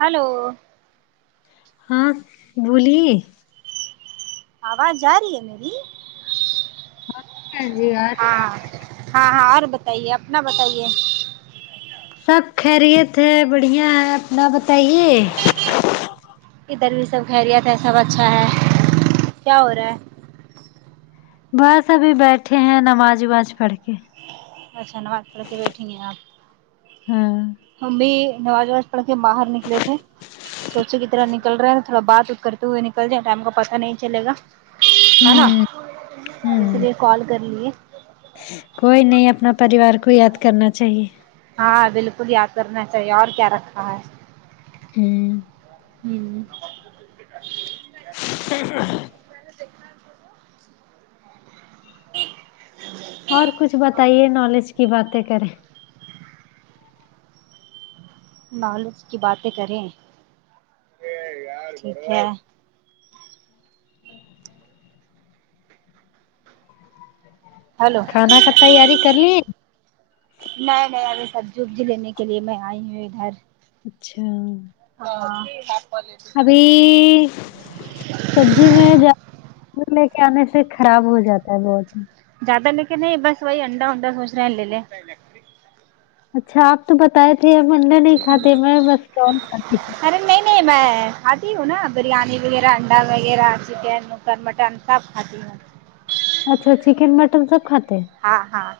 hello ہاں بولے آواز جا رہی ہے میری ہاں جی آ رہی ہاں ہے ہاں ہاں اور بتائیے اپنا بتائیے سب خیریت ہے بڑھیا ہے اپنا بتائیے ادھر بھی سب خیریت ہے سب اچھا ہے کیا ہو رہا ہے بس ابھی بیٹھے ہیں نماز وماز پڑھ کے اچھا نماز پڑھ کے بیٹھی گ ہیں آپ ہاں ہم بھی نماز وواز پڑھ کے باہر نکلے تھے سو چ کی طرح نکل رہا ہیں تھوڑا بات ا کرتے ہوئے نکل جائے ٹائم کا پتا نہیں چل گا ہے نا ہوں ہوں اتنی کال کر لیے کوئی نہیں اپنا پریوار کو یاد کرنا چاہیے ہاں بالکل یاد کرنا چاہیے اور کیا رکھا ہے ہوں ہوں اور کچھ بتائیے نالیج کی باتیں کریں نالج کی باتیں کریں ٹھیک ہے ہلو کھانا کا تیاری کر لی نہیں نہیں ابھی سبزی وبزی لینے کے لیے میں آئی ہوں ادھر اچھا ہاں ابھی سبزی میں زیادہ لے کے آنے سے خراب ہو جاتا ہے بہت زیادہ لے کے نہیں بس وہی انڈا ہوڈا سوچ رہے ہیں لے لے اچھا آپ تو بتائے تھے اب انڈا نہیں کھاتے میں بس کون کھاتی ہ ارے نہیں نہیں میں کھاتی ہوں نا بریانی وغیرہ انڈا وغیرہ چکن مکن مٹن سب کھاتی ہوں اچھا چکن مٹن سب کھاتے ہیں ہاں ہاں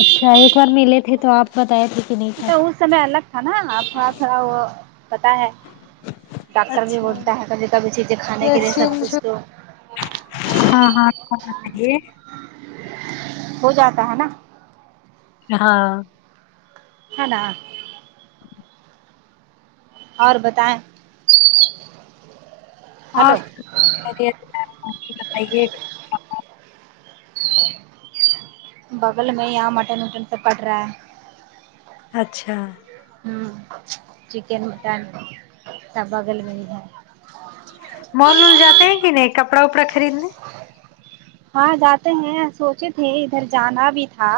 اچھا ایک بار ملے تھے تو آپ بتائے تھ اچا اس سمے الگ تھا نا آپ تھوڑا تھوڑا وہ پتا ہے ڈاکٹر بھی اچھا بولتا ہے کبھی چیزیں جو کانے کے لیے س ایکسچینج کچھ تو ہاں ہاں کو [unintelligible] ہو جاتا ہے نا ہاں کھانا اور بتائیں اور ہلو خیریت سے ہے بتائیے بغل میں ایہاں متن وطن تو پکرہا ہے اچھا ہ چکن مٹن سب بغل میں ہی ہے مال وول جاتے ہیں کہ نہیں کپڑا وپڑا خریدنے ہاں جاتے ہیں سوچے تھے ادھر جانا بھی تھا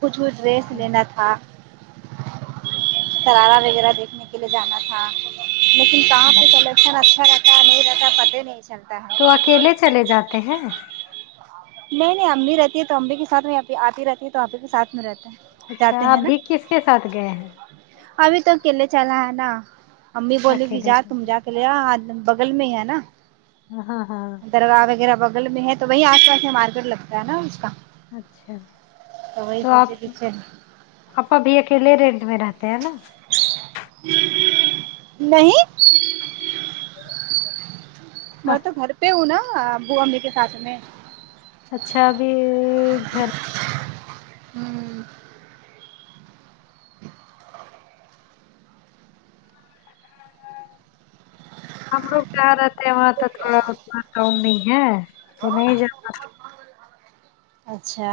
کچھ وہ ڈریس لینا اچھا تھا شرارہ وغیرہ دیکھنے کے لیے جانا تھا لیکن کہاں پہ کلیکشن اچھا رہتا کا نہیں رہتا ہے پتہ ہی نہی چلتا ہے تو اکیلے چلے جاتے ہیں نہیں نہیں اممی بھی رہتی ہے تو اممی کے ساتھ مے یہ پھر آپی رہتی ہے تو آپو کے ساتھ میں رہتا ہیں اچھا جاتے ہیں نا ابھی کس کے ساتھ گئے ہیں ابھی تو اکیلے چلے آئے نہ امی بولی کے اکیلے جاؤ تم جا چلے بغل میں ہی ہے نا ہ ہاں ہاں درگاہ وغیرہ بغل میں ہے تو وہی آس پاس میں مارکیٹ لگتا ہے نا اس کا اچھا وہی تو آپ سوچے کہ چل اپ ا بھی اکیلے ہی رینٹ میں رہتے ہیں نا نہیں میں تو گھر پہ ہوں نا ابو امی کے ساتھ میں اچھا ابھی گھر ہوں ہم لوگ جہاں رہتے ہیں وہاں تو تھوڑا اتنا کا نہیں ہے تو نہیں جا پاتے اچھا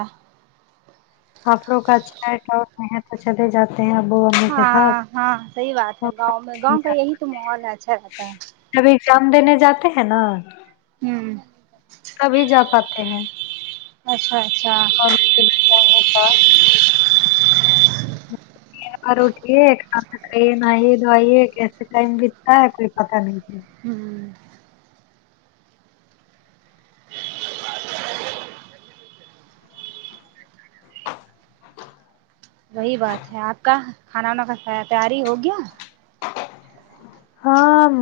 آوں کا اچھا محنت چلے جاتے ہیں ابو امی کے ساتھ ہاں ہاں صحیح بات ہے گاؤں میں گاؤں کا یہی تو مال اچھا رہتا جب ایگزام دینے جاتے ہیں نا ہوں تبھی جا پاتے ہیں اچھا اچھا ک تھا بار اٹھیے کھانا کھائیے نہائیے دوائیے کیسے ٹائم بیتتا ہے کوئی پتا نہیں تھا ہوں وہی بات ہے آپ کا کھانا وانا کا تیاری ہوگیا ہاں م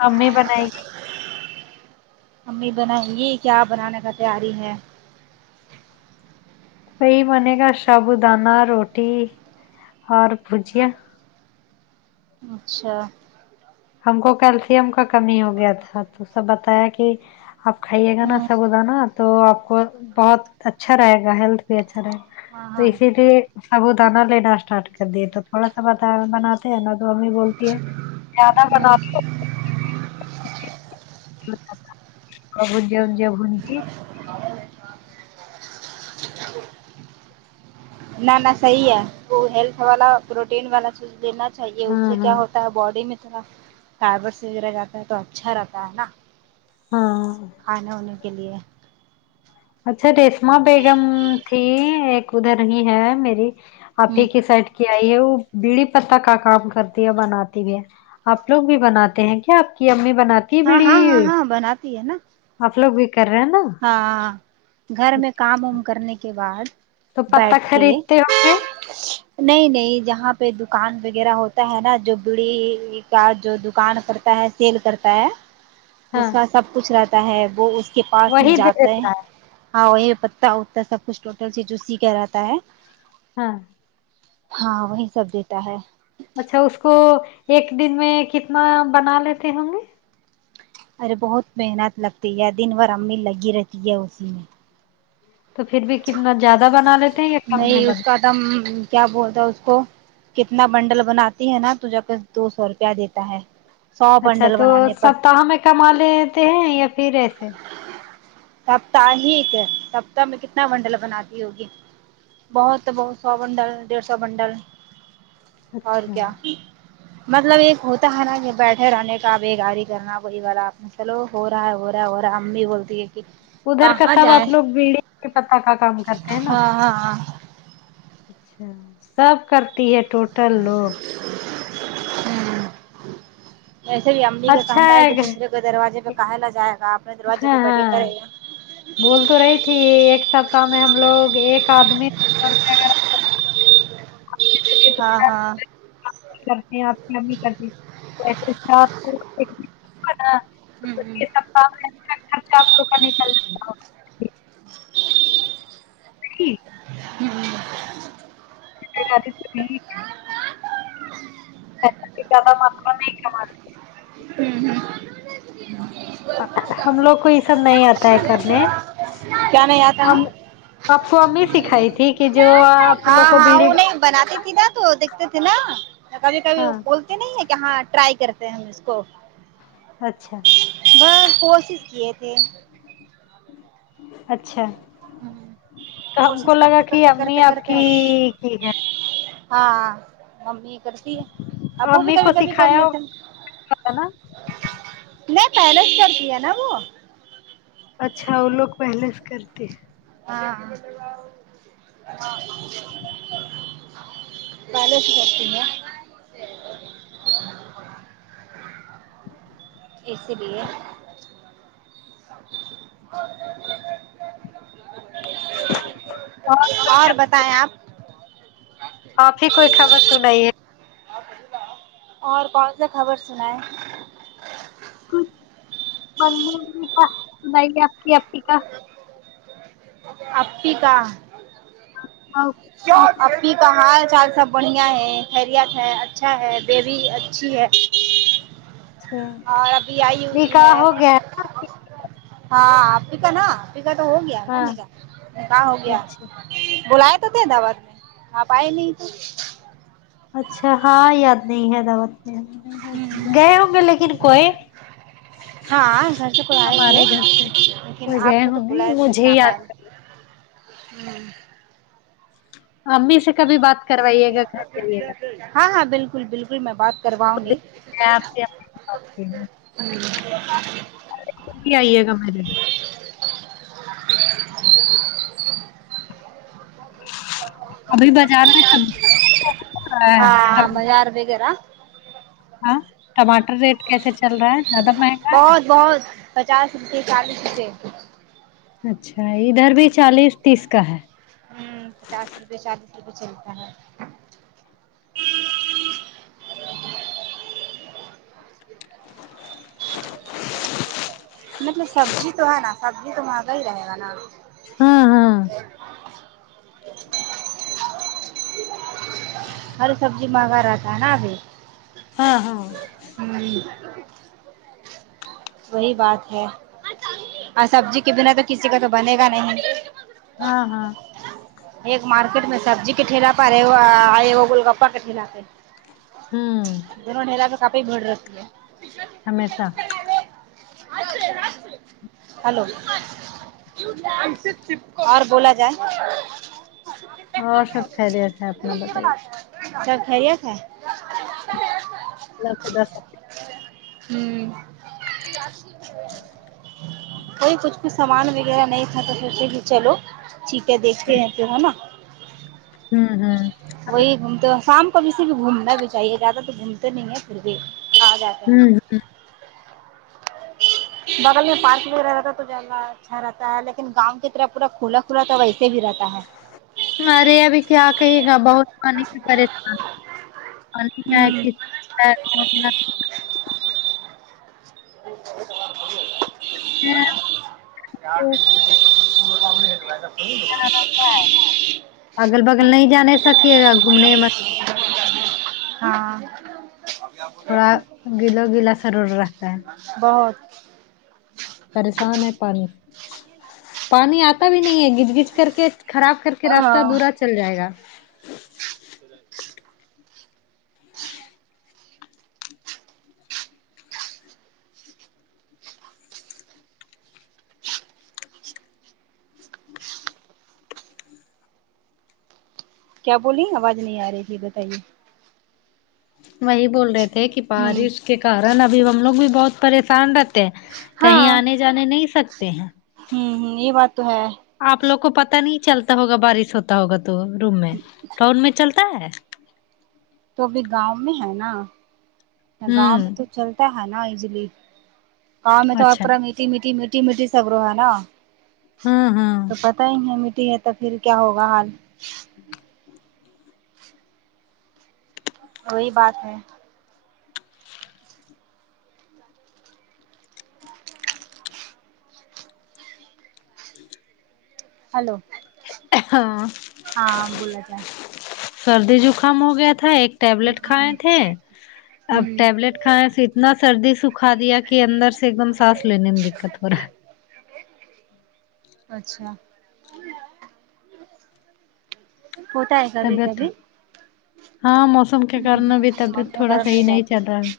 ممی بنائے گی امی بنائ گی کیا بنانے کا تیاری ہے وہی بنے گا سب دانہ روٹی اور بھجیا اچھا ہم کو کیلشیم کا کمی ہو گیا تھا تو سب بتایا کہ آپ کھائیے گا نا ہاں سب اد نا تو آپ کو بہت اچھا رہے گا ہیلتھ بھی اچھا رہے گا ہاں تو ہاں اسی لیے سبو دانہ لینا اسٹارٹ کر دیے تو تھوڑا سا ب دانا بناتے ہیں ن تو امی بولتی ہے زدہ بناپ ہوں تو کب ج ج بتی نہ نہ صحیح ہے وہ ہیلتھ والا پروٹین والا چیز دینا چاہیے اس ہاں سے کیا ہاں ہو باڈی میں تھوڑا فائبرس وغیرہ جاتا ہے تو اچھا رہتا ہے نا ہاں کھان ہونے کے لیے اچھا ریشما بیگم تھی ایک ادھر ہی ہے میری آپ ہ ہی کی سائڈ کیا آئی ہے وہ بیڑی پہ کا کام کرتی ہے بناتی بھی ہے آپ لوگ بھی بناتے ہیں کیا آپ کی امی بناتے کی ہاں ہاں ہاں بیڑی ہاں بناتی ہے نا آپ لوگ بھی کر رہے ہیں نا ہاں گھر میں کام وم کرنے کے بعد تو پتا بیٹھ کے خریدتے ہوں گے نہیں نہیں جہاں پہ دکان وغیرہ ہوتا ہے نا جو بڑی کا جو دکان کرتا ہے سیل کرتا ہے اس ہاں کا سب کچھ رہتا ہے وہ اس کے پاس میں وہی دے جاتا ہے دیتا ہاں وہ پتا وتا سب کچھ ٹوٹل سے جوسی کہ رہاتتا ہے ہاں ہاں وہی سب دیتا ہے اچھا اس کو ایک دن میں کتنا بنا لیتے ہوں گے ارے بہت محنت لگتی ہے دن بھر امی لگی رہتی ہے اسی میں تو پھر بھی کتنا زیادہ بنا لیتے ہیں یا کم میں نہیں اس بن کا دم کیا بولتا اس کو کتنا بنڈل بناتی ہے نا تو جا کے دو سو روپیہ دیتا ہے سو اچھا بنڈل تو بنانے پر سپتااہ میں کما لیتے ہیں یا پھر ایسے سپت ہیک سپتہ میں کتنا منڈل بناتی ہوگی بہت بہت سو بنڈل ڈیڑھ سو بنڈل اور اچھا کیا مطلب ایک ہوتا ہے نا کہ بیٹھے رہنے کا بےگاری کرنا کوئی والا آپ نے چلو ہو رہا ہے ہو رہا ہے ہو رہا ہے امی بولتی ہے کہ ادھر کا کہاں سب جائیں آپ لوگ بیڑی کے پتہ کا کام کرتے ہیں نا ہاں ہ اچھا سب کرتی ہے ٹوٹل لوگ اییسے بھی املی کا کہنا ہے ایک دوسرے کو دروازے پہ کہالا جائے گا اپنے دروازے ہاں پہ بڑھے ہاں کرے گا بول تو رہی تھی ایک سپتہ میں ہم لوگ ایک آدمی رپ ہاں ہاں کرتے ہیں آپ کی امی کرتی آپ کو [unintelligible] کیو [unintelligible] خرچہ آپ لوگ کا نہیں [unintelligible] [inaudible] [unintelligible] [unintelligible] ھمم ھمم ہم لوگ کو یہ سب نہیں آتا ہے کرنے کیا نہیں آتا ہم ہے آپ کو امی سکھائی تھی کہ جو آپ لوگ ہاں کو ہاں بیڑی وہ نہیں بناتی تھی نہ تو دیکھتے تھے نہ کبھی کبھی ہاں بولتے نہیں ہے کہ ہاں ٹرائی کرتے ہیں ہم اس کو اچھا بس کوشش کیے تھے اچھا تو ہم کو کوشش لگا کرتے کہ کرتے امی کرتے آپ کرتے کی ٹھیک ہے ہاں ا ممی کرتی ہے ابو بھی امی کبھی کو کبھی کر سکھایا لیتے ہوگا نا میں بیلنس کرتی ہے نہ وہ اچھا وہ لوگ پہلے سے کرتے ہاں ہاں پہلے سے کرتی ہے اسی لیے اور بتائیں آپ آپ ہی کوئی خبر سنائیے اور کون سے خبر سناۓ بھائی آپکی اپپی کا [unintelligible] اپپی کا ہاؤ چار اپپئ کا حال چال سب بڑھیا ہے خیریت ہے اچھا ہے بیبی اچھی ہے اچھا اور ابھی آئی ہوئی نکاح ہے ہو گیا ہاں آپی کا نہ آپ کا تو ہو گیا نہ ہاں نیکا نیکا ہو گیا اچھا بلاائے تو تھے دعوت میں آپ آئے نہیں تو اچھا ہاں یاد نہیں ہے دعوت میں نہیں یاد ہے ہوں گئے ہونگے لیکن کوۓ ہاں گھر سے کوئی آئے تھے سے لیکن کوئی آپ گئے کو تو ہوں بلاۓ گے تھے لیکن مجھے آپ آئے یاد کر ھممم امی سے کبھی بات کروائیے گا گھر جئیے گا تو ہاں ہاں بالکل بالکل میں بات کرواؤں گی میں آپ کی امی سے بات کروں گی وہ بھی آئیے گا میرے ابھی بازار میں سب ہاں بازار میں گۓ نہ ہاں ٹماٹر ری کیسے چل رہا ہے زیادہ مہنگا ہے بہت بہت پچاس روپے چالیس روپے اچھا ادھر بھی چالیس تیس کا ہے ھممم پچاس روپئے شاید چالیس روپئے چلتا ہے مطلب سبزی تو ہے نا سبزی تو مہنگا ہی رہے گا نہ ہاں ہاں ہر سبزی مگا رہاتا ہے نہ ابھی ہاں ہاں ھممم وہی بات ہے اور سبزی کے بنا تو کسی کا تو بنے گا نہیں ہاں ہاں ایک مارکیٹ میں سبزی کے ٹھیلا پے آے وہ گول گپا کے ٹھیلا پہ ہوں دونوں نلا تو کافی بھیڑ رہتی ہے ہمیشہ اچ ر [inaudible] ہیلو اور بولا جائے اور سب خیریت ہے اپنا بتائیے سب خیریت ہے یا خدا سب ھمم جس ہوے [inaudible] کوئی کچھ کچھ سامان وغیرہ نہیں تھا تو پھر سے بھی چلو ٹھیک ہے دیکھتے ہیں پھر ہے نا ہوں ہوں وہی گھومتے ہو شام کو کیسے بھی گھومنا بھی چاہیے زیادہ تو گھومتے نہیں ہیں پھر بھی آجات ہوں بغل میں پارک وغیر رہتا تو جانا ہے اچھا رہتا ہے لیکن گاؤں کی طرف پورا کھلا کھلا تو ویسے بھی رہتا ہے ارے ابھی کیا کہیے گا بہت پانی کی پریشانی کیا ہوں [inaudible] بندلہ [inaudible] د کام تو نہیں گ [inaudible] رہتا ہے اگل بگل نہیں جانے سکھیے گا گھومنے م ہاں تھوڑا گیلو گیلا سرورا بہت پریشان ہے پر پانی آتا بھی نہیں ہے گھچ گچ کر کے خراب کر کے راستہ ہاں دورا چل جائے گا کیا بولی آواز نہیں آ رہی ہے بتائیے وہی بول رہی تھی کہ ہوں بارش کے کارن ابھی ہم لوگ بھی بہت پریشان رہتے کہیں ہاں آنے جانے نہیں سکتے ہیں ہوں ہ یہ بات تو ہے آپ لوگ کو پتا نہیں چلتا ہوگا بارش ہوتا ہوگا تو روم میں ٹاؤن میں چلتا ہے تو ابھی گاؤں میں ہے نا گاؤں میں ہوں تو چلتا ہے نا ایزیلی گاؤں میں تو آپ اچھا پر میٹھی میٹھی میٹھی میٹھی سبرو ہے نا ہوں ہوں تو پتہ ہی نہیں ہے میٹھی ہے تو پھر کیا ہوگا حال کوئی بات ہے ہیلو ہاں جائے سردی زکام ہو گیا تھا ایک ٹیبلٹ کھائے تھے اب ہوں ٹیبلٹ کھا نسی اتنا سردی سکھا دیا کہ اندر سے ایک دم سانس لینے میں دقت ہو رہا ہے اچھا ہوتا ہے کبھی طبیعت کبھی ہاں موسم کے ہ ہ کارن ہ ابھی طبیعت موسم تھوڑا گرم ہو صحیح نہیں جاتی چل رہا ہے